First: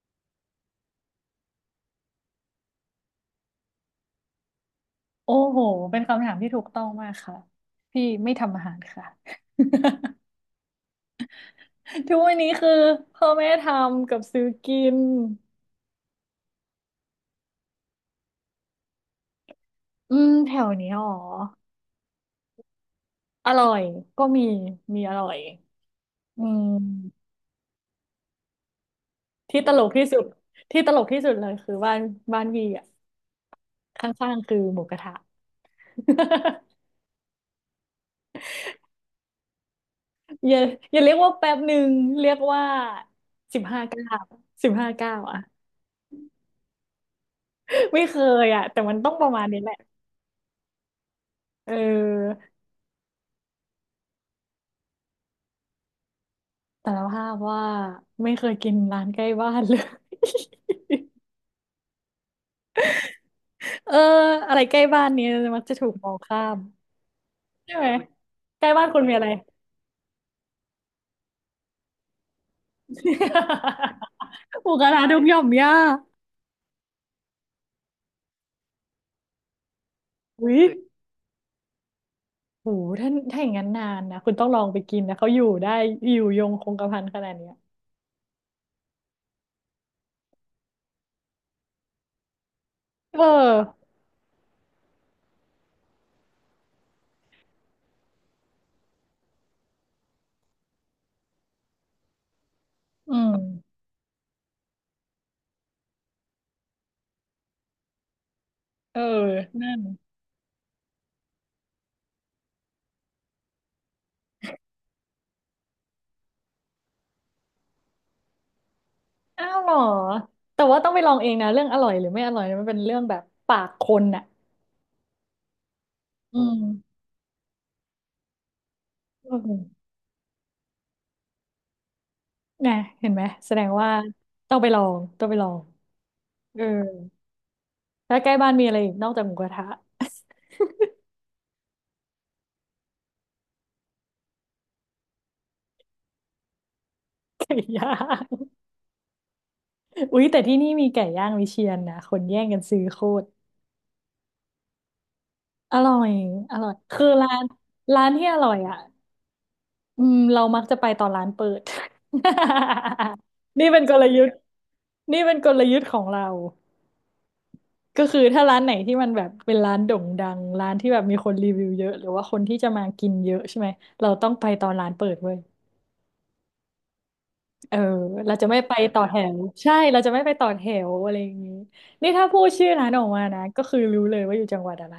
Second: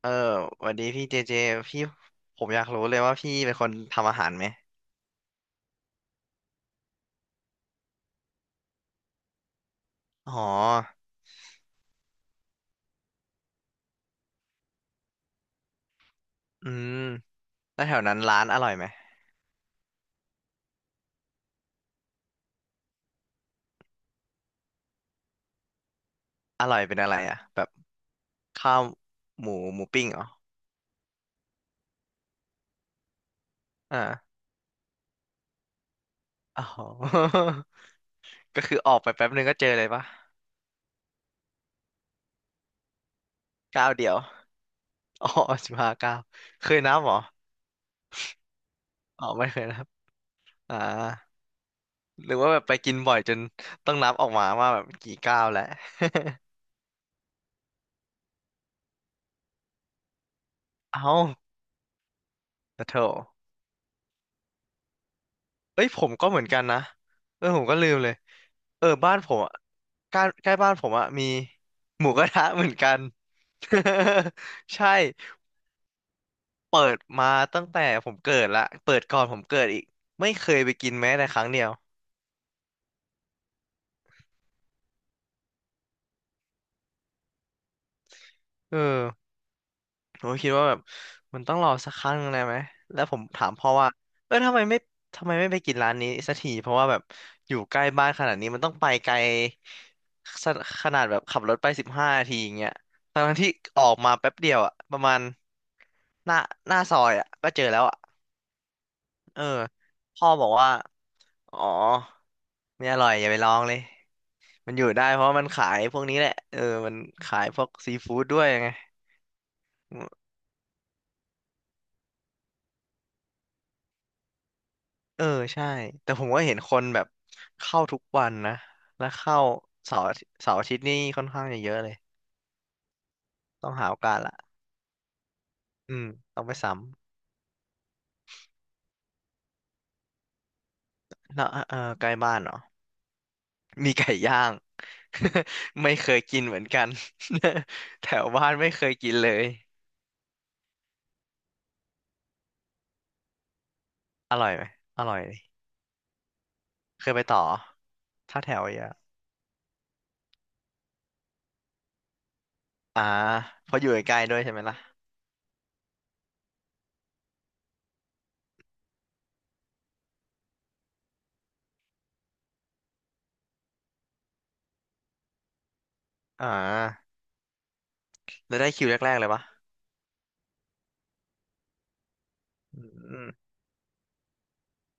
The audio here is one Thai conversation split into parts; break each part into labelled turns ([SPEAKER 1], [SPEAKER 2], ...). [SPEAKER 1] เออสวันนี้พี่เจเจพี่ผมอยากรู้เลยว่าพี่เป็นคนทำอาหารไหม
[SPEAKER 2] โอ้โห เป็นคำถามที่ถูกต้องมากค่ะพี่ไม่ทำอาหารค่ะ
[SPEAKER 1] อ๋อ
[SPEAKER 2] ทุกวันนี้คือพ่อแม่ทำกับซื้อกิน
[SPEAKER 1] อืมแล้วแถวนั้นร้านอร่อยไหม
[SPEAKER 2] อืมแถวนี้อ๋ออร่อยก็มี มีอร่อยอื
[SPEAKER 1] อร่อยเป็นอะไร
[SPEAKER 2] ม
[SPEAKER 1] อ่ะแบบข้าวหมู
[SPEAKER 2] ที่ต
[SPEAKER 1] ห
[SPEAKER 2] ล
[SPEAKER 1] มู
[SPEAKER 2] กที่
[SPEAKER 1] ปิ้ง
[SPEAKER 2] สุ
[SPEAKER 1] เหร
[SPEAKER 2] ด
[SPEAKER 1] อ
[SPEAKER 2] ที่ตลกที่สุดเลยคือบ้านบ้านวีอ่ะข้าง
[SPEAKER 1] อ่า
[SPEAKER 2] ๆคือหมูกระทะ
[SPEAKER 1] อ๋อ ก็คือออกไปแป๊บนึงก็เจอเลยปะ
[SPEAKER 2] อย่าอย่าเรียกว่าแป๊บหนึ่งเรียกว่าสิบห้า
[SPEAKER 1] ก้าว
[SPEAKER 2] เก้า
[SPEAKER 1] เดียว
[SPEAKER 2] สิบห้าเก้า
[SPEAKER 1] อ๋อ
[SPEAKER 2] อ่ะ
[SPEAKER 1] 15 ก้าวเคยนับเหรอ
[SPEAKER 2] ไม่เคยอ่ะแต่มันต้องป
[SPEAKER 1] อ๋อ
[SPEAKER 2] ระมาณ
[SPEAKER 1] ไม่เค
[SPEAKER 2] นี้
[SPEAKER 1] ย
[SPEAKER 2] แหละ
[SPEAKER 1] นับอ่า
[SPEAKER 2] เ
[SPEAKER 1] หรื
[SPEAKER 2] ออ
[SPEAKER 1] อว่าแบบไปกินบ่อยจนต้องนับออกมาว่าแบบกี่ก้าวแล้ว
[SPEAKER 2] สารภาพว่าไม่เคยกินร้านใกล้บ้านเลย
[SPEAKER 1] เอ้าแล้วโถ
[SPEAKER 2] เอออะไรใกล้บ้านเนี้มักจะ
[SPEAKER 1] เอ้
[SPEAKER 2] ถู
[SPEAKER 1] ย
[SPEAKER 2] ก
[SPEAKER 1] ผ
[SPEAKER 2] ม
[SPEAKER 1] ม
[SPEAKER 2] อง
[SPEAKER 1] ก็เห
[SPEAKER 2] ข้า
[SPEAKER 1] มือน
[SPEAKER 2] ม
[SPEAKER 1] กันนะเออผม
[SPEAKER 2] ใช่
[SPEAKER 1] ก็
[SPEAKER 2] ไห
[SPEAKER 1] ลื
[SPEAKER 2] ม
[SPEAKER 1] มเลย
[SPEAKER 2] ใกล้
[SPEAKER 1] เอ
[SPEAKER 2] บ้า
[SPEAKER 1] อ
[SPEAKER 2] นคุณมี
[SPEAKER 1] บ้าน
[SPEAKER 2] อะไร
[SPEAKER 1] ผมอะใกล้ใกล้บ้านผมอะมีหมูกระทะเหมือนกัน
[SPEAKER 2] หมู ก
[SPEAKER 1] ใช่
[SPEAKER 2] ระทะดงหย่อมย่า
[SPEAKER 1] เปิดมาตั้งแต่ผมเกิดละเปิดก่อนผมเกิดอีกไม่เค
[SPEAKER 2] อุ้
[SPEAKER 1] ย
[SPEAKER 2] ย
[SPEAKER 1] ไปกินแม้แต่ครั้งเดียว
[SPEAKER 2] โหถ้าถ้าอย่างนั้นนานนะคุณต้องลองไปกินนะเขาอยู่ได้อยู่ยงคงกระพันขนาดเนี้ย
[SPEAKER 1] เออ ผมก็คิดว่าแบบมันต้องรอสักครั้งหนึ่งเลยไหมแล้วผม
[SPEAKER 2] เอ
[SPEAKER 1] ถามพ่อ
[SPEAKER 2] อ
[SPEAKER 1] ว่าเออทำไมไม่ไปกินร้านนี้สักทีเพราะว่าแบบอยู่ใกล้บ้านขนาดนี้มันต้องไปไกลสขนาดแบบขับรถไป15 นาทีอย่างเงี้ย
[SPEAKER 2] อืม
[SPEAKER 1] ทั้งๆที่ออกมาแป๊บเดียวอะประมาณหน้าหน้าซอยอะก็เจอแล้วอะ
[SPEAKER 2] เออ
[SPEAKER 1] เออ
[SPEAKER 2] นั่น
[SPEAKER 1] พ่อบอกว่าอ๋อไม่อร่อยอย่าไปลองเลยมันอยู่ได้เพราะว่ามันขายพวกนี้แหละเออมันขายพวกซีฟู้ดด้วยไง
[SPEAKER 2] อ้าวเหรอแต่ว่าต้องไปลองเองนะเรื่องอร่อยหรือไม่อร่อยเนี่ยมันเป็นเรื่องแบบปากคนน่ะ
[SPEAKER 1] เออใช่แต่ผม
[SPEAKER 2] อื
[SPEAKER 1] ก็เห็นคน
[SPEAKER 2] ม
[SPEAKER 1] แบบเข้าทุกวันนะแล้ว
[SPEAKER 2] อื
[SPEAKER 1] เข้า
[SPEAKER 2] ม
[SPEAKER 1] เสาร์อาทิตย์เสาร์อาทิตย์นี่ค่อนข้างจะเยอะเลย
[SPEAKER 2] นะเห็นไหมแสดง
[SPEAKER 1] ต้องหา
[SPEAKER 2] ว่า
[SPEAKER 1] โอกาสละ
[SPEAKER 2] ต้องไปลองต้องไปลอง
[SPEAKER 1] อืมต้องไป
[SPEAKER 2] เออ
[SPEAKER 1] ซ้
[SPEAKER 2] แล้วใกล้บ้านมีอะไรอีกนอกจากหมูกระทะ
[SPEAKER 1] ำแล้วเออใกล้บ้านเหรอมีไก่ย่าง ไม่เคยกินเหมือนกัน
[SPEAKER 2] ไก่ย่า
[SPEAKER 1] แถว
[SPEAKER 2] ง
[SPEAKER 1] บ้านไม่เคยกินเลย
[SPEAKER 2] อุ๊ยแต่ที่นี่มีไก่ย่างวิเชียรนะคนแย่งกันซื้อโคตร
[SPEAKER 1] อร่อยไหมอร่อยดิ
[SPEAKER 2] อร่อยอร่อย
[SPEAKER 1] เค
[SPEAKER 2] คือ
[SPEAKER 1] ยไป
[SPEAKER 2] ร้า
[SPEAKER 1] ต่อ
[SPEAKER 2] นร้านที่อ
[SPEAKER 1] ถ้า
[SPEAKER 2] ร่
[SPEAKER 1] แถ
[SPEAKER 2] อย
[SPEAKER 1] ว
[SPEAKER 2] อ่ะ
[SPEAKER 1] เยอะ
[SPEAKER 2] อืมเรามักจะไปตอนร้านเปิด
[SPEAKER 1] อ่า
[SPEAKER 2] นี่
[SPEAKER 1] เพ
[SPEAKER 2] เป็
[SPEAKER 1] ราะอ
[SPEAKER 2] น
[SPEAKER 1] ยู่
[SPEAKER 2] กล
[SPEAKER 1] ใกล้
[SPEAKER 2] ยุท
[SPEAKER 1] ๆ
[SPEAKER 2] ธ์
[SPEAKER 1] ด้วยใช่ไหมล่ะ
[SPEAKER 2] นี่เป็นกลยุทธ์ของเราก็คือถ้าร้านไหนที่มันแบบเป็นร้านโด่งดังร้านที่แบบมีคนรีวิวเยอะหรือว่าคนที่จะมากินเยอะใช่ไหมเราต้องไปตอนร้านเปิดเว้ย
[SPEAKER 1] อ่า
[SPEAKER 2] เออเราจะ
[SPEAKER 1] แล้
[SPEAKER 2] ไม่
[SPEAKER 1] วได้
[SPEAKER 2] ไป
[SPEAKER 1] คิว
[SPEAKER 2] ต่อ
[SPEAKER 1] แร
[SPEAKER 2] แถ
[SPEAKER 1] กๆเลย
[SPEAKER 2] ว
[SPEAKER 1] ปะ
[SPEAKER 2] ใช่เราจะไม่ไปต่อแถวอะไรอย่างนี้นี่ถ้าพูดชื่อ
[SPEAKER 1] อื
[SPEAKER 2] ร้านออกมา
[SPEAKER 1] ม
[SPEAKER 2] นะก็คือรู้เลยว่าอยู่จังหวัดอะไร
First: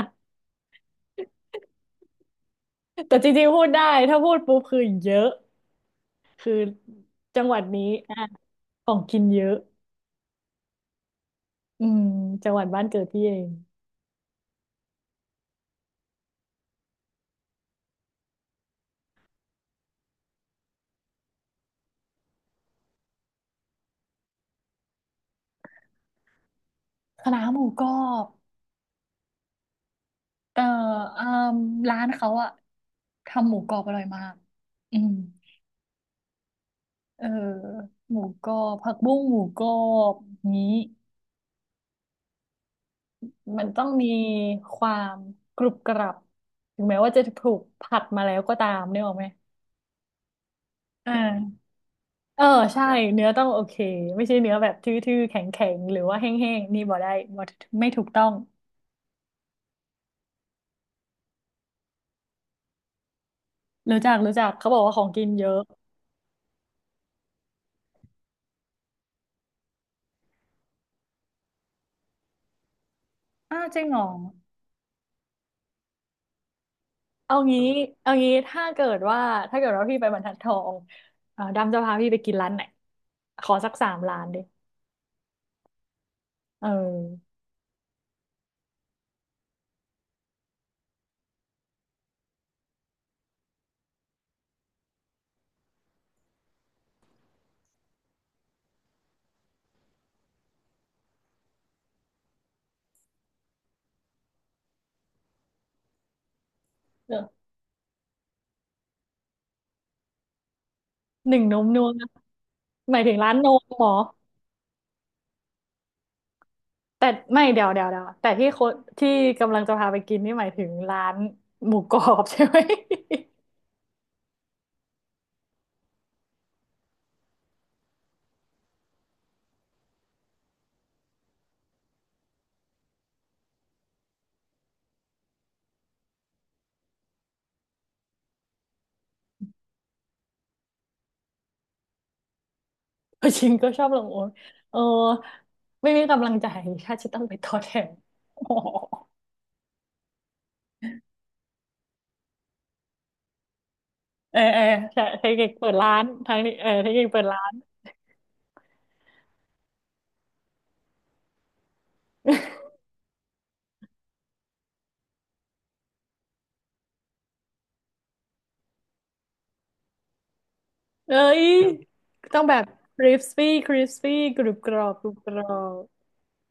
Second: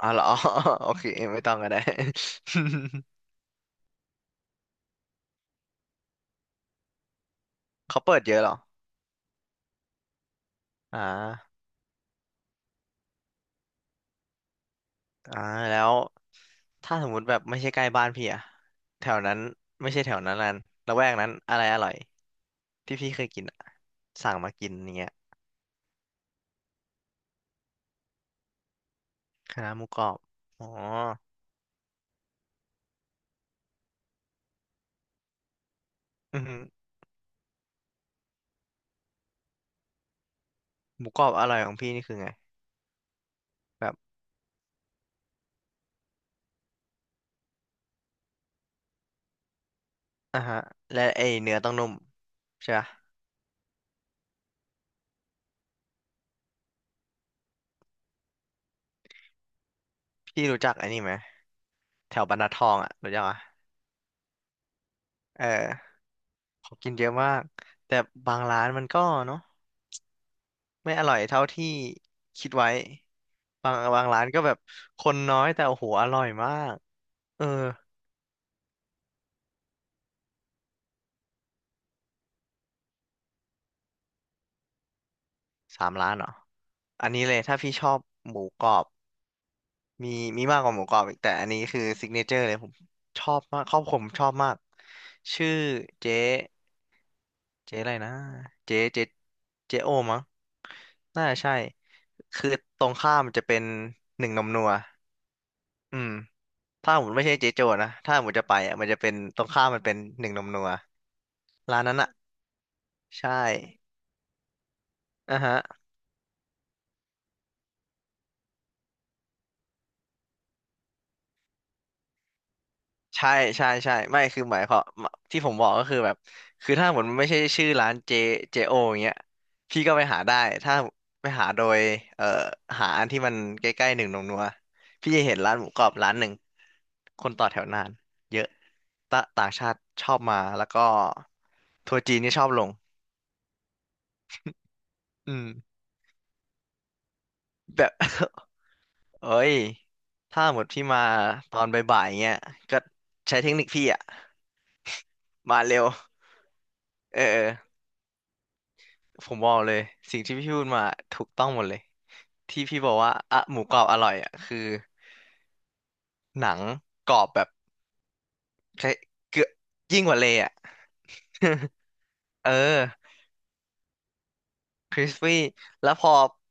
[SPEAKER 1] อ๋อเหรอ โอเคไม่ต้องก็ได้
[SPEAKER 2] แต่จ ริงๆพูดได้ถ้าพูดปุ๊บคือเยอะคือจังหวัดนี้
[SPEAKER 1] เขา
[SPEAKER 2] อ่ะ
[SPEAKER 1] เปิดเยอะเหรอ
[SPEAKER 2] ของกินเยอะ
[SPEAKER 1] อ่า
[SPEAKER 2] อืมจังหวัดบ้านเกิดพี่เอง
[SPEAKER 1] อ่าแล้วถ้าสมมุติแบบไม่ใช่ใกล้บ้านพี่อะแถวนั้นไม่ใช่แถวนั้นละแวกนั้นอะไรอร่อยที่พี่เคยกินอะสั่งมากินอย่างเงี้ย
[SPEAKER 2] คณะน้าหมูกรอบ
[SPEAKER 1] คณะหมูกรอบ
[SPEAKER 2] เอ่อ
[SPEAKER 1] อ๋อ
[SPEAKER 2] อ่ามร้านเขาอะทำหมูกรอบอร่อยมากอืม
[SPEAKER 1] อือหือ
[SPEAKER 2] เออหมูกรอบผักบุ้งหมูกรอบนี้
[SPEAKER 1] หมูกรอบอร่อยของพี่นี่คือไง
[SPEAKER 2] มันต้อง
[SPEAKER 1] แบบ
[SPEAKER 2] มีความกรุบกรับถึงแม้ว่าจะถูกผัดมาแล้วก็ตามนึกออกไหม
[SPEAKER 1] อ่าฮะและ
[SPEAKER 2] อ่
[SPEAKER 1] ไอเนื้อ
[SPEAKER 2] า
[SPEAKER 1] ต้องนุ่ม
[SPEAKER 2] เออ
[SPEAKER 1] ใช่
[SPEAKER 2] ใช่
[SPEAKER 1] ปะ
[SPEAKER 2] เนื้อต้องโอเคไม่ใช่เนื้อแบบทื่อๆแข็งๆหรือว่าแห้งๆนี่บ่ได้บ่ไม่ถูกต้อง
[SPEAKER 1] พี่รู้จักไอ้นี่ไหมแถวบรรทัดทองอะรู้จักอะ
[SPEAKER 2] รู้จักรู้จักเขาบอกว่าของกิน
[SPEAKER 1] เอ
[SPEAKER 2] เยอะ
[SPEAKER 1] อขากินเยอะมากแต่บางร้านมันก็เนาะไม่อร่อยเท่าที่คิดไว้
[SPEAKER 2] อ้าว
[SPEAKER 1] บา
[SPEAKER 2] จ
[SPEAKER 1] ง
[SPEAKER 2] ริงเหรอ
[SPEAKER 1] บางร้านก็แบบคนน้อยแต่โอ้โหอร่อยมาก
[SPEAKER 2] เอา
[SPEAKER 1] เออ
[SPEAKER 2] งี้เอางี้ถ้าเกิดว่าถ้าเกิดว่าพี่ไปบรรทัดทองดำจะพาพี่ไปกินร้านไหนขอสักสามร้านดิ
[SPEAKER 1] สามร้านเหรอ
[SPEAKER 2] เอ
[SPEAKER 1] อันนี้เล
[SPEAKER 2] อ
[SPEAKER 1] ยถ้าพี่ชอบหมูกรอบมีมีมากกว่าหมูกรอบอีกแต่อันนี้คือซิกเนเจอร์เลยผมชอบมากครอบครัวผมชอบมากชื่อเจ๊เจ๊อะไรนะเจ๊เจ๊โอมั้งน่าจะใช่คือตรงข้ามมันจะเป็นหนึ่งนมนัวอืมถ้าผม
[SPEAKER 2] เอ
[SPEAKER 1] ไม่ใช่
[SPEAKER 2] อ
[SPEAKER 1] เจ๊โจนะถ้าผมจะไปอ่ะมันจะเป็นตรงข้ามมันเป็นหนึ่งนมนัว
[SPEAKER 2] หนึ่งนม
[SPEAKER 1] ร้า
[SPEAKER 2] นั
[SPEAKER 1] น
[SPEAKER 2] ว
[SPEAKER 1] นั้นอ่ะ
[SPEAKER 2] หมายถึง
[SPEAKER 1] ใช่
[SPEAKER 2] ร้านนมเหรอ
[SPEAKER 1] อ่ะฮะ
[SPEAKER 2] แต่ไม่เดี๋ยวเดี๋ยวเดี๋ยวแต่ที่โคที่กำลังจะพาไปกินนี่หมายถึงร้านหมูกรอบใช่ไหม
[SPEAKER 1] ใช่ใช่ใช่ไม่คือหมายความที่ผมบอกก็คือแบบคือถ้าหมดมันไม่ใช่ชื่อร้านเจโออย่างเงี้ยพี่ก็ไปหาได้ถ้าไปหาโดยเอ่อหาอันที่มันใกล้ๆหนึ่งหนงนัวพี่จะเห็นร้านหมูกรอบร้านหนึ่งคนต่อแถวนานเยอะตะต่างชาติชอบมาแล้วก็ทัวร์จีนก็ชอบลง
[SPEAKER 2] ชิงก็ชอบลงโอ๊ตเออ
[SPEAKER 1] อืม
[SPEAKER 2] ไม่มีกำลังใจถ้าจะต้องไปทอดแทน
[SPEAKER 1] แบ
[SPEAKER 2] โอ้
[SPEAKER 1] บ
[SPEAKER 2] โห
[SPEAKER 1] เอ้ยถ้าหมดพี่มาตอนบ่ายๆอย่างเงี้ยก็ใช้เทคนิคพี่อะ
[SPEAKER 2] เออเออใช่เทคนิค
[SPEAKER 1] มา
[SPEAKER 2] เปิด
[SPEAKER 1] เร็ว
[SPEAKER 2] ร้านทางนี้เออเทคนิค
[SPEAKER 1] เอ
[SPEAKER 2] เปิดร้าน
[SPEAKER 1] อ ผมบอกเลยสิ่งที่พี่พูดมาถูกต้องหมดเลยที่พี่บอกว่าอะหมูกรอบอร่อยอ่ะคือหนังกรอบแบบใช้เกือบยิ่งกว่าเลยอ่ะ
[SPEAKER 2] เอ้ย ต้อง
[SPEAKER 1] เออ
[SPEAKER 2] แบบ crispy crispy กรุบกรอ
[SPEAKER 1] ค
[SPEAKER 2] บก
[SPEAKER 1] ริ
[SPEAKER 2] รุ
[SPEAKER 1] ส
[SPEAKER 2] บก
[SPEAKER 1] ปี้
[SPEAKER 2] รอบ
[SPEAKER 1] แล้วพอ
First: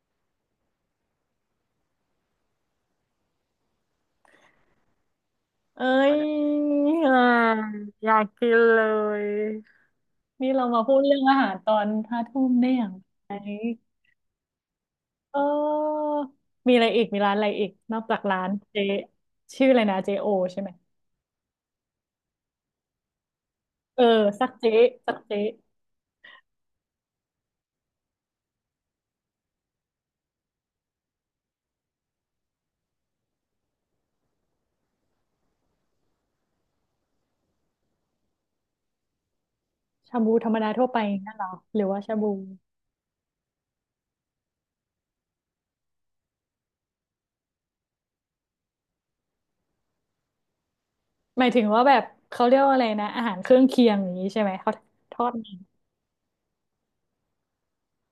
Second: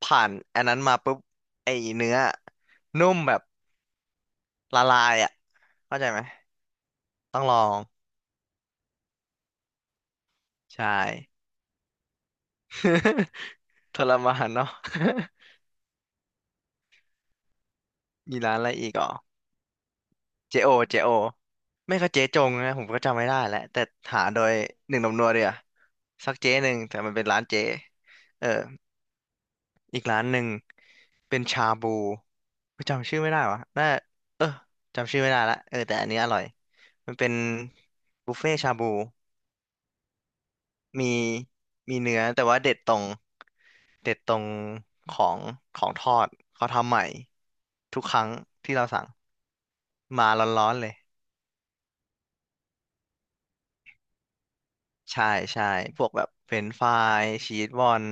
[SPEAKER 1] ผ่านอันนั้นมาปุ๊บไอ้เนื้อนุ่มแบบละลายอ่ะ
[SPEAKER 2] เอ้
[SPEAKER 1] เข้าใจไห
[SPEAKER 2] ย
[SPEAKER 1] ม
[SPEAKER 2] ยอ่า
[SPEAKER 1] ต้องลอง
[SPEAKER 2] อยากกินเลยนี่เรามา
[SPEAKER 1] ใช่
[SPEAKER 2] พูดเรื่องอาหารตอนห้าทุ่มได้อย่างไร
[SPEAKER 1] ทรมานเนาะ
[SPEAKER 2] เออ มีอะไรอีกมีร้านอะไรอีก นอกจาก
[SPEAKER 1] มี
[SPEAKER 2] ร้าน
[SPEAKER 1] ร้านอะไร
[SPEAKER 2] เจ
[SPEAKER 1] อีกเหรอ
[SPEAKER 2] ชื่ออะไรนะเจโอ
[SPEAKER 1] เจ
[SPEAKER 2] ใช่ไหม
[SPEAKER 1] โอเจโอไม่ก็เจ๊จงนะผมก็จำไม่ได้แล้วแต่
[SPEAKER 2] เออ
[SPEAKER 1] หาโด
[SPEAKER 2] สัก
[SPEAKER 1] ย
[SPEAKER 2] เจ
[SPEAKER 1] หนึ่งหน
[SPEAKER 2] สั
[SPEAKER 1] ม
[SPEAKER 2] ก
[SPEAKER 1] นัว
[SPEAKER 2] เจ
[SPEAKER 1] เดียสักเจ๊หนึ่งแต่มันเป็นร้านเจ๊เอออีกร้านหนึ่งเป็นชาบูจำชื่อไม่ได้วะน่าเออจำชื่อไม่ได้ละเออแต่อันนี้อร่อยมันเป็นบุฟเฟ่ชาบู
[SPEAKER 2] ชาบูธรรมดาทั่วไป
[SPEAKER 1] มี
[SPEAKER 2] นั่นเหรอหรือ
[SPEAKER 1] มี
[SPEAKER 2] ว่าชา
[SPEAKER 1] เนื้อ
[SPEAKER 2] บู
[SPEAKER 1] แต่ว่าเด็ดตรงของของทอดเขาทำใหม่ทุกครั้งที่เราสั่งมาร้อนๆเลย
[SPEAKER 2] หมายถึงว่าแบบเขาเรียกว่าอะไรนะ อาหารเครื่องเคียงอย่างนี้ใช่ไหม เขาทอ
[SPEAKER 1] ใช่
[SPEAKER 2] ดมัน
[SPEAKER 1] ใช่พวกแบบเฟรนช์ฟรายชีสบอล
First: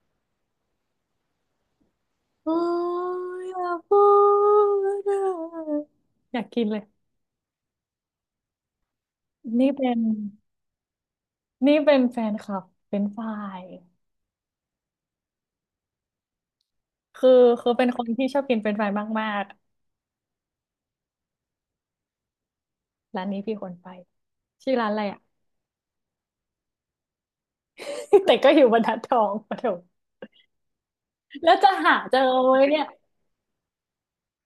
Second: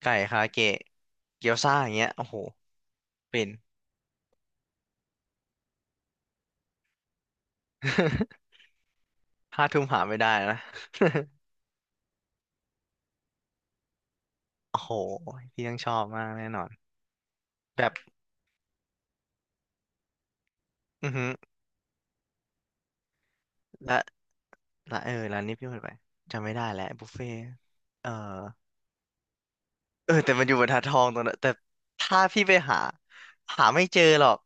[SPEAKER 1] ไก่คาเกะเกี๊ยวซ่าอย่างเงี้ยโอ้โห
[SPEAKER 2] โอ้
[SPEAKER 1] เป็
[SPEAKER 2] ย
[SPEAKER 1] น
[SPEAKER 2] อย่ากพูดอะอยากกินเลย
[SPEAKER 1] ห้า
[SPEAKER 2] นี่
[SPEAKER 1] ทุ่ม
[SPEAKER 2] เป็น
[SPEAKER 1] หาไม่ได้นะ
[SPEAKER 2] นี่เป็นแฟนคลับเป็นฝ่าย
[SPEAKER 1] โอ้โหพี่ต้องชอบมากแน่นอน
[SPEAKER 2] คือคือ
[SPEAKER 1] แบ
[SPEAKER 2] เป็น
[SPEAKER 1] บ
[SPEAKER 2] คนที่ชอบกินเป็นฝ่ายมาก
[SPEAKER 1] อือหือ
[SPEAKER 2] ๆ ร้านนี้พี่คนไป
[SPEAKER 1] และ
[SPEAKER 2] ชื่อร้านอะ
[SPEAKER 1] และ
[SPEAKER 2] ไร
[SPEAKER 1] เอ
[SPEAKER 2] อะ
[SPEAKER 1] อร้านนี้พี่เคยไปจำไม่ได้แล้วบุฟเฟ่เออ
[SPEAKER 2] แต่ก็อยู่บรรทัดทองปะโถ
[SPEAKER 1] เออแต่มันอยู่บรรทัดทองตรงนั้นแต่
[SPEAKER 2] แล้วจะหาเจ
[SPEAKER 1] ถ้า
[SPEAKER 2] อ
[SPEAKER 1] พี่
[SPEAKER 2] ไหม
[SPEAKER 1] ไปหา
[SPEAKER 2] เนี่ย
[SPEAKER 1] หาไม่เจอหรอก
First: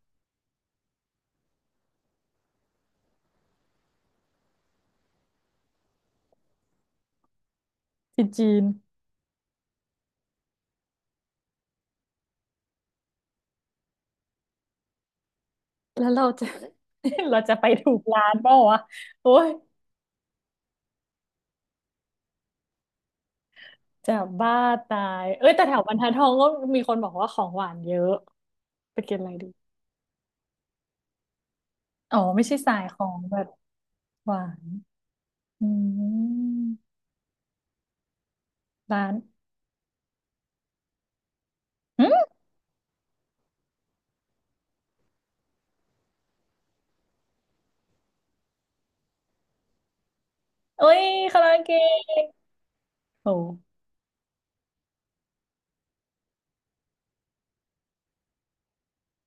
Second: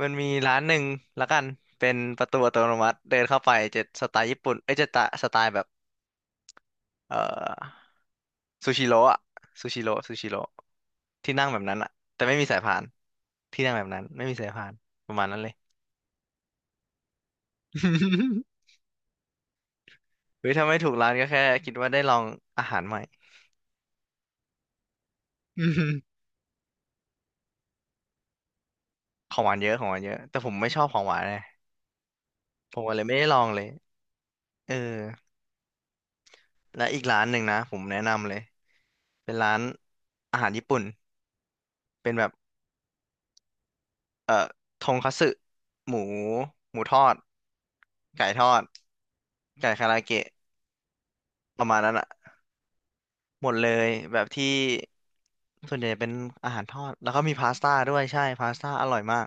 [SPEAKER 1] มันมีร้านหนึ่งละกันเป็นประตูอัตโนมัติเดินเข้าไปจะสไตล์ญี่ปุ่นเอ้ยจะตะสไตล์แบบ เอ่อ
[SPEAKER 2] ที่จีน
[SPEAKER 1] ซูชิโร่อะซูชิโร่ซูชิโร่ที่นั่งแบบนั้นอะแต่ไม่มีสายพานที่นั่งแบบนั้นไม่มีสายพานประมาณนั้นเลย
[SPEAKER 2] แล้วเราจะ เราจะไปถูกร้านเปล่า วะโอ้ย
[SPEAKER 1] เฮ้ยถ้าไม่ถูกร้านก็แค่คิดว่าได้ลองอาหารใหม่
[SPEAKER 2] จะบ้าตายเอ้ยแต่
[SPEAKER 1] อื
[SPEAKER 2] แถวบรรทัดท
[SPEAKER 1] ม
[SPEAKER 2] องก็มีคนบอกว่าของหวานเยอะไปกินอะไร
[SPEAKER 1] ของ
[SPEAKER 2] ดี
[SPEAKER 1] หวานเยอะของหวานเยอะแต่ผมไม่ชอบของหวานเลย
[SPEAKER 2] อ๋อไม่ใช่สา
[SPEAKER 1] ผ
[SPEAKER 2] ย
[SPEAKER 1] มก็
[SPEAKER 2] ข
[SPEAKER 1] เล
[SPEAKER 2] อ
[SPEAKER 1] ยไม่
[SPEAKER 2] ง
[SPEAKER 1] ได้ล
[SPEAKER 2] แบ
[SPEAKER 1] อ
[SPEAKER 2] บ
[SPEAKER 1] งเลย
[SPEAKER 2] หวาน
[SPEAKER 1] เออ
[SPEAKER 2] อื
[SPEAKER 1] และ
[SPEAKER 2] ม
[SPEAKER 1] อีกร้านหนึ่งนะผมแนะนำเลย
[SPEAKER 2] ร้าน
[SPEAKER 1] เป็นร้านอาหารญี่ปุ่น
[SPEAKER 2] อื
[SPEAKER 1] เป็นแบบ
[SPEAKER 2] ม
[SPEAKER 1] เอ่อทงคัตสึหมูหมูทอดไก่ทอดไก่คาราเกะ
[SPEAKER 2] โอ้ยคาราโอ
[SPEAKER 1] ประ
[SPEAKER 2] เก
[SPEAKER 1] มาณนั้นอะ
[SPEAKER 2] ะโอ
[SPEAKER 1] หมดเล
[SPEAKER 2] ้
[SPEAKER 1] ยแบบที่ส่วนใหญ่เป็นอาหารทอดแล้วก็มีพาสต้าด้วยใช่พาสต้าอร่อยมาก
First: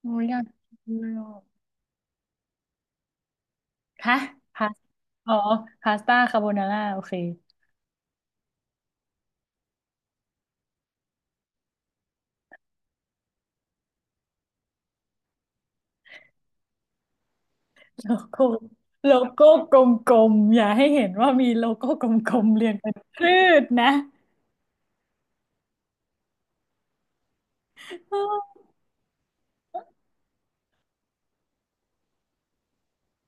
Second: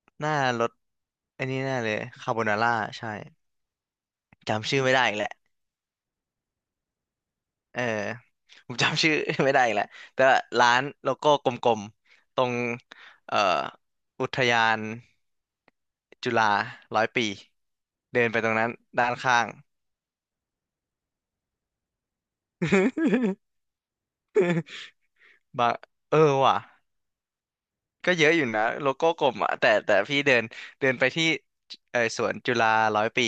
[SPEAKER 2] โอ้ย
[SPEAKER 1] ห
[SPEAKER 2] อ
[SPEAKER 1] น้า
[SPEAKER 2] ยาก
[SPEAKER 1] รส
[SPEAKER 2] กินเลยอ่ะ
[SPEAKER 1] อันนี้แน่เลยคาโบนาร่าใช่
[SPEAKER 2] ฮะพา
[SPEAKER 1] จำ
[SPEAKER 2] ส
[SPEAKER 1] ชื่อไม่ได้อีกแห
[SPEAKER 2] อ๋
[SPEAKER 1] ละ
[SPEAKER 2] อพาสต้าคาโบนาร่าโอเค
[SPEAKER 1] เออผมจำชื่อ ไม่ได้อีกแหละแต่ว่าร้านโลโก้กลมๆตรงเอ่ออุทยานจุฬาร้อยปี
[SPEAKER 2] โล
[SPEAKER 1] เดินไป
[SPEAKER 2] โก้
[SPEAKER 1] ตรงนั้นด้า
[SPEAKER 2] โล
[SPEAKER 1] นข้า
[SPEAKER 2] โก้
[SPEAKER 1] ง
[SPEAKER 2] กลมๆอย่าให้เห็นว่ามีโลโก้กลมๆเรียงเป็นคลืดนะ
[SPEAKER 1] บะเออว่ะ
[SPEAKER 2] เ
[SPEAKER 1] ก็เยอะอยู่
[SPEAKER 2] ออ
[SPEAKER 1] นะโลโก้กลมอ่ะแต่พี่เดินเดินไปที่เออสวนจุฬาร้อยปี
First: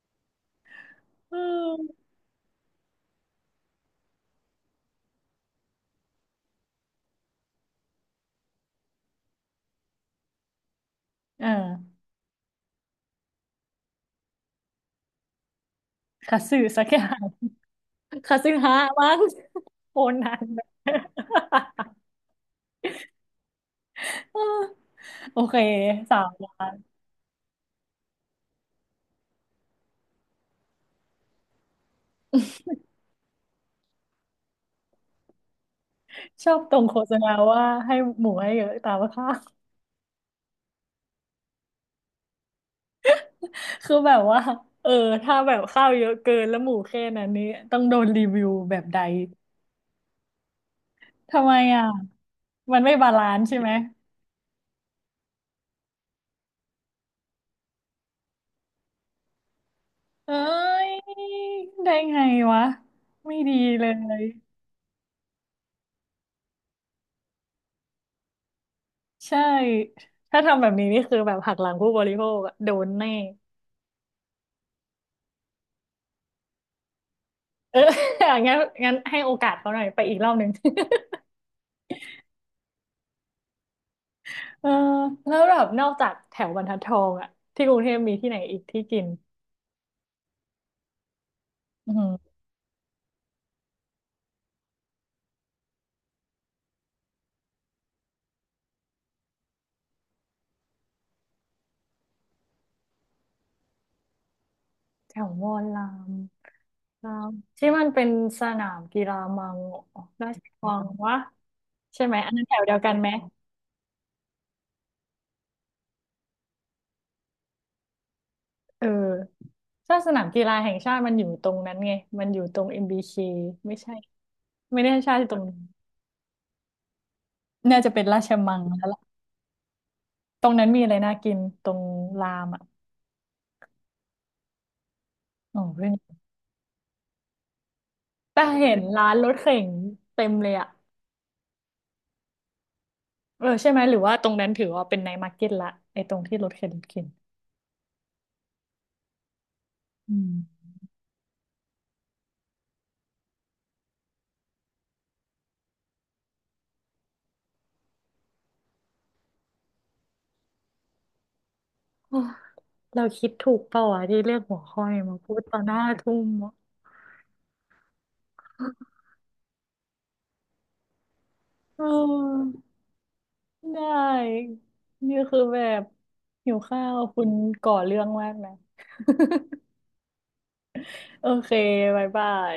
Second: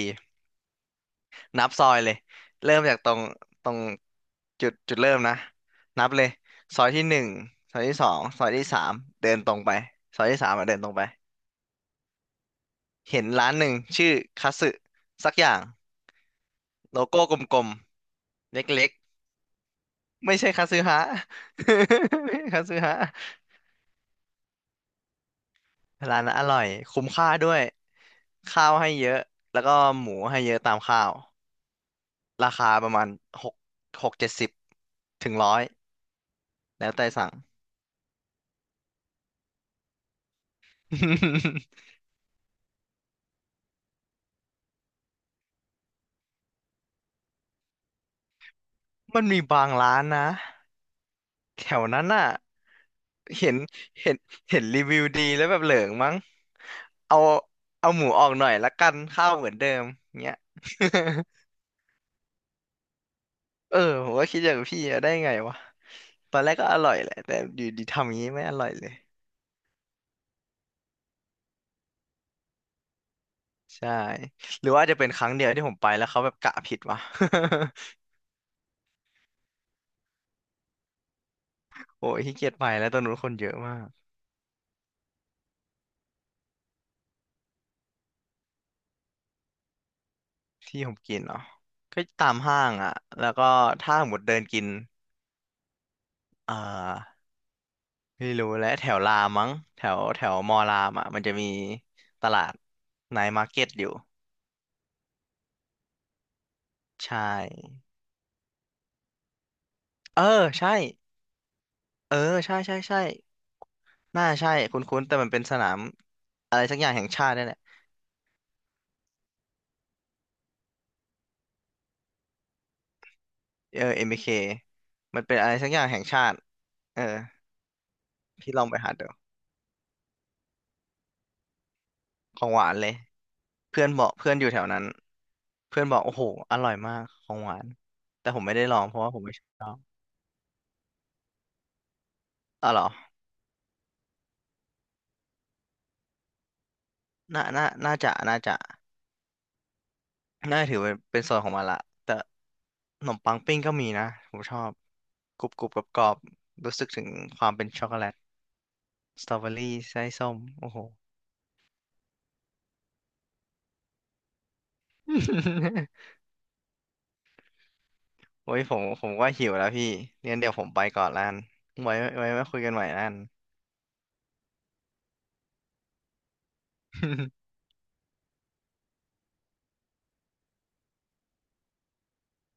[SPEAKER 2] เ
[SPEAKER 1] นับซอย
[SPEAKER 2] ออ
[SPEAKER 1] เลยเริ่มจากตรงจุดเริ่มนะนับเลยซอยที่หนึ่งซอยที่สองซอยที่สามเดินตรงไปซอยที่สามอ่ะเดินตรงไป
[SPEAKER 2] เออ
[SPEAKER 1] เห็นร้านหนึ่งชื่อคัตสึสักอย่าง
[SPEAKER 2] คาสึสักอ
[SPEAKER 1] โล
[SPEAKER 2] ย่า
[SPEAKER 1] โก้
[SPEAKER 2] ง
[SPEAKER 1] กลม
[SPEAKER 2] คาสึ
[SPEAKER 1] ๆเ
[SPEAKER 2] ฮะ
[SPEAKER 1] ล็ก
[SPEAKER 2] มั้งโอ
[SPEAKER 1] ๆ
[SPEAKER 2] นั
[SPEAKER 1] ไม่
[SPEAKER 2] น
[SPEAKER 1] ใช่คัตสึฮะ ไม่ใช่คัตสึฮะ
[SPEAKER 2] เออ โอเคสา
[SPEAKER 1] ร้าน
[SPEAKER 2] ม
[SPEAKER 1] นั้นอ
[SPEAKER 2] ล้า
[SPEAKER 1] ร่อย
[SPEAKER 2] น
[SPEAKER 1] คุ้มค่าด้วยข้าวให้เยอะแล้วก็หมูให้เยอะตามข้าว ราคาประมาณหกหก70ถึงร้อย
[SPEAKER 2] ชอบตรง
[SPEAKER 1] แล้ว
[SPEAKER 2] โฆ
[SPEAKER 1] แต่
[SPEAKER 2] ษณา
[SPEAKER 1] สั่ง
[SPEAKER 2] ว่าให้หมูให้เยอะตามข้าว คือแบบว่าเออถ้าแบบข้าวเยอะเกินแล้วหมูแค่นั้นนี้ต้องโดนรีวิวแบบใด
[SPEAKER 1] มันมีบางร้านนะ
[SPEAKER 2] ทำไม
[SPEAKER 1] แถ
[SPEAKER 2] อ่ะ
[SPEAKER 1] วนั้นน่ะ
[SPEAKER 2] มันไม่บาลานซ์
[SPEAKER 1] เห็
[SPEAKER 2] ใช่
[SPEAKER 1] น
[SPEAKER 2] ไหม
[SPEAKER 1] เห็นเห็นรีวิวดีแล้วแบบเหลิงมั้งเอาเอาหมูออกหน่อยละกันข้าวเหมือนเดิมเงี้
[SPEAKER 2] เอ้
[SPEAKER 1] ย
[SPEAKER 2] ยได้ไงวะไม่ดี
[SPEAKER 1] เออ
[SPEAKER 2] เล
[SPEAKER 1] ผม
[SPEAKER 2] ย
[SPEAKER 1] ก็คิดอย่างพี่อะได้ไงวะตอนแรกก็อร่อยแหละแต่อยู่ดีทำอย่างนี้ไม่อร่อยเลย
[SPEAKER 2] ใช่ถ้าทำแบบนี้นี่คือแบบหักหลังผู้บริโภคอะโดนแน่
[SPEAKER 1] ใช่หรือว่าอาจจะเป็นครั้งเดียวที่ผมไปแล้วเขาแบบกะผิดวะ
[SPEAKER 2] เออ งั้นงั้นให้โอกาสเขาหน่อยไปอีกรอบหนึ่ง
[SPEAKER 1] โอ้ยขี้เกียจไปแล้วตอนนู้นคนเยอะมาก
[SPEAKER 2] เออแล้วแบบนอกจากแถวบรรทัดทองอะที่กรุงเทพมีที่ไหนอีกที่กิน
[SPEAKER 1] ที่ผมกินเนาะ
[SPEAKER 2] อื
[SPEAKER 1] ก็ตา
[SPEAKER 2] ม
[SPEAKER 1] มห้างอ่ะแล้วก็ถ้าหมดเดินกินเอ่อไม่รู้แหละแถวรามมั้งแถวแถวมอรามอ่ะมันจะมีตลาดไนท์มาร์เก็ตอยู่
[SPEAKER 2] แถวมอลรามรา
[SPEAKER 1] ใช่
[SPEAKER 2] มที่มันเป็นสนามกีฬามัง
[SPEAKER 1] เอ
[SPEAKER 2] ราช
[SPEAKER 1] อ
[SPEAKER 2] วั
[SPEAKER 1] ใช่
[SPEAKER 2] งวะใช่
[SPEAKER 1] เอ
[SPEAKER 2] ไหม
[SPEAKER 1] อ
[SPEAKER 2] อันนั้นแถ
[SPEAKER 1] ใช่
[SPEAKER 2] วเดี
[SPEAKER 1] ใช่
[SPEAKER 2] ยวกัน
[SPEAKER 1] ใช่
[SPEAKER 2] ไหม
[SPEAKER 1] น่าใช่คุ้นๆแต่มันเป็นสนามอะไรสักอย่างแห่งชาตินี่นแหละ
[SPEAKER 2] เออถ้าสนามกีฬาแห่งชาติมันอยู่ตรงนั้นไง มันอยู่ตรง MBK ไม่
[SPEAKER 1] เออ
[SPEAKER 2] ใช่
[SPEAKER 1] MBK
[SPEAKER 2] ไม่ได้ให้ชา
[SPEAKER 1] มั
[SPEAKER 2] ติ
[SPEAKER 1] น
[SPEAKER 2] ต
[SPEAKER 1] เป็
[SPEAKER 2] ร
[SPEAKER 1] น
[SPEAKER 2] ง
[SPEAKER 1] อะไร
[SPEAKER 2] นั้น
[SPEAKER 1] สักอย่างแห่งชาติเออ
[SPEAKER 2] น่าจะเป็นราช
[SPEAKER 1] พี่
[SPEAKER 2] มั
[SPEAKER 1] ล
[SPEAKER 2] ง
[SPEAKER 1] องไป
[SPEAKER 2] แล้ว
[SPEAKER 1] หา
[SPEAKER 2] ล่ะ
[SPEAKER 1] ดู
[SPEAKER 2] ตรงนั้นมีอะไรน่ากินตรงรา
[SPEAKER 1] ขอ
[SPEAKER 2] ม
[SPEAKER 1] งห
[SPEAKER 2] อ่ะ
[SPEAKER 1] วานเลย เพื่อนบอกเพื่อนอยู่แถวนั้น
[SPEAKER 2] อ๋อ
[SPEAKER 1] เพื่อน
[SPEAKER 2] เพื่อน
[SPEAKER 1] บอกโอ้โหอร่อยมากของหวานแต่ผ
[SPEAKER 2] แต่
[SPEAKER 1] มไม่ได้
[SPEAKER 2] เห็
[SPEAKER 1] ลอ
[SPEAKER 2] น
[SPEAKER 1] งเพราะ
[SPEAKER 2] ร้า
[SPEAKER 1] ว่า
[SPEAKER 2] น
[SPEAKER 1] ผม
[SPEAKER 2] ร
[SPEAKER 1] ไม่
[SPEAKER 2] ถ
[SPEAKER 1] ช
[SPEAKER 2] เข็
[SPEAKER 1] อ
[SPEAKER 2] น
[SPEAKER 1] บ
[SPEAKER 2] เต็มเลยอ่ะ
[SPEAKER 1] อ๋อเหรอ
[SPEAKER 2] เออใช่ไหมหรือว่าตรงนั้นถือว่าเป็นไนท์มาร์เก็ตละไอ้ตรงที่รถเข็นรถเข็น
[SPEAKER 1] น่าจะ
[SPEAKER 2] อืม
[SPEAKER 1] น่าถือเป็นส่วนของมันละแต่ขนมปังปิ้งก็มีนะผมชอบกรุบกรุบกรอบกรอบๆรู้สึกถึงความเป็นช็อกโกแลตสตรอเบอรี่ไส้ส้มโอ้โห
[SPEAKER 2] โอ้เราคิดถูกเปล่าวะที่เลือกหัวข้อนี้มาพูดตอนหน้าทุ่ มอะ
[SPEAKER 1] โอ้ยผมก็หิวแล้วพี่งั้นเดี๋ยวผมไปก่อนละกัน
[SPEAKER 2] เ
[SPEAKER 1] ไว้ไว้มา
[SPEAKER 2] ออ
[SPEAKER 1] คุยกันใหม่ละกัน
[SPEAKER 2] ได้นี่คือแบบหิวข้าวคุณก่อเรื่องมากนะ โอเคบ๊ายบาย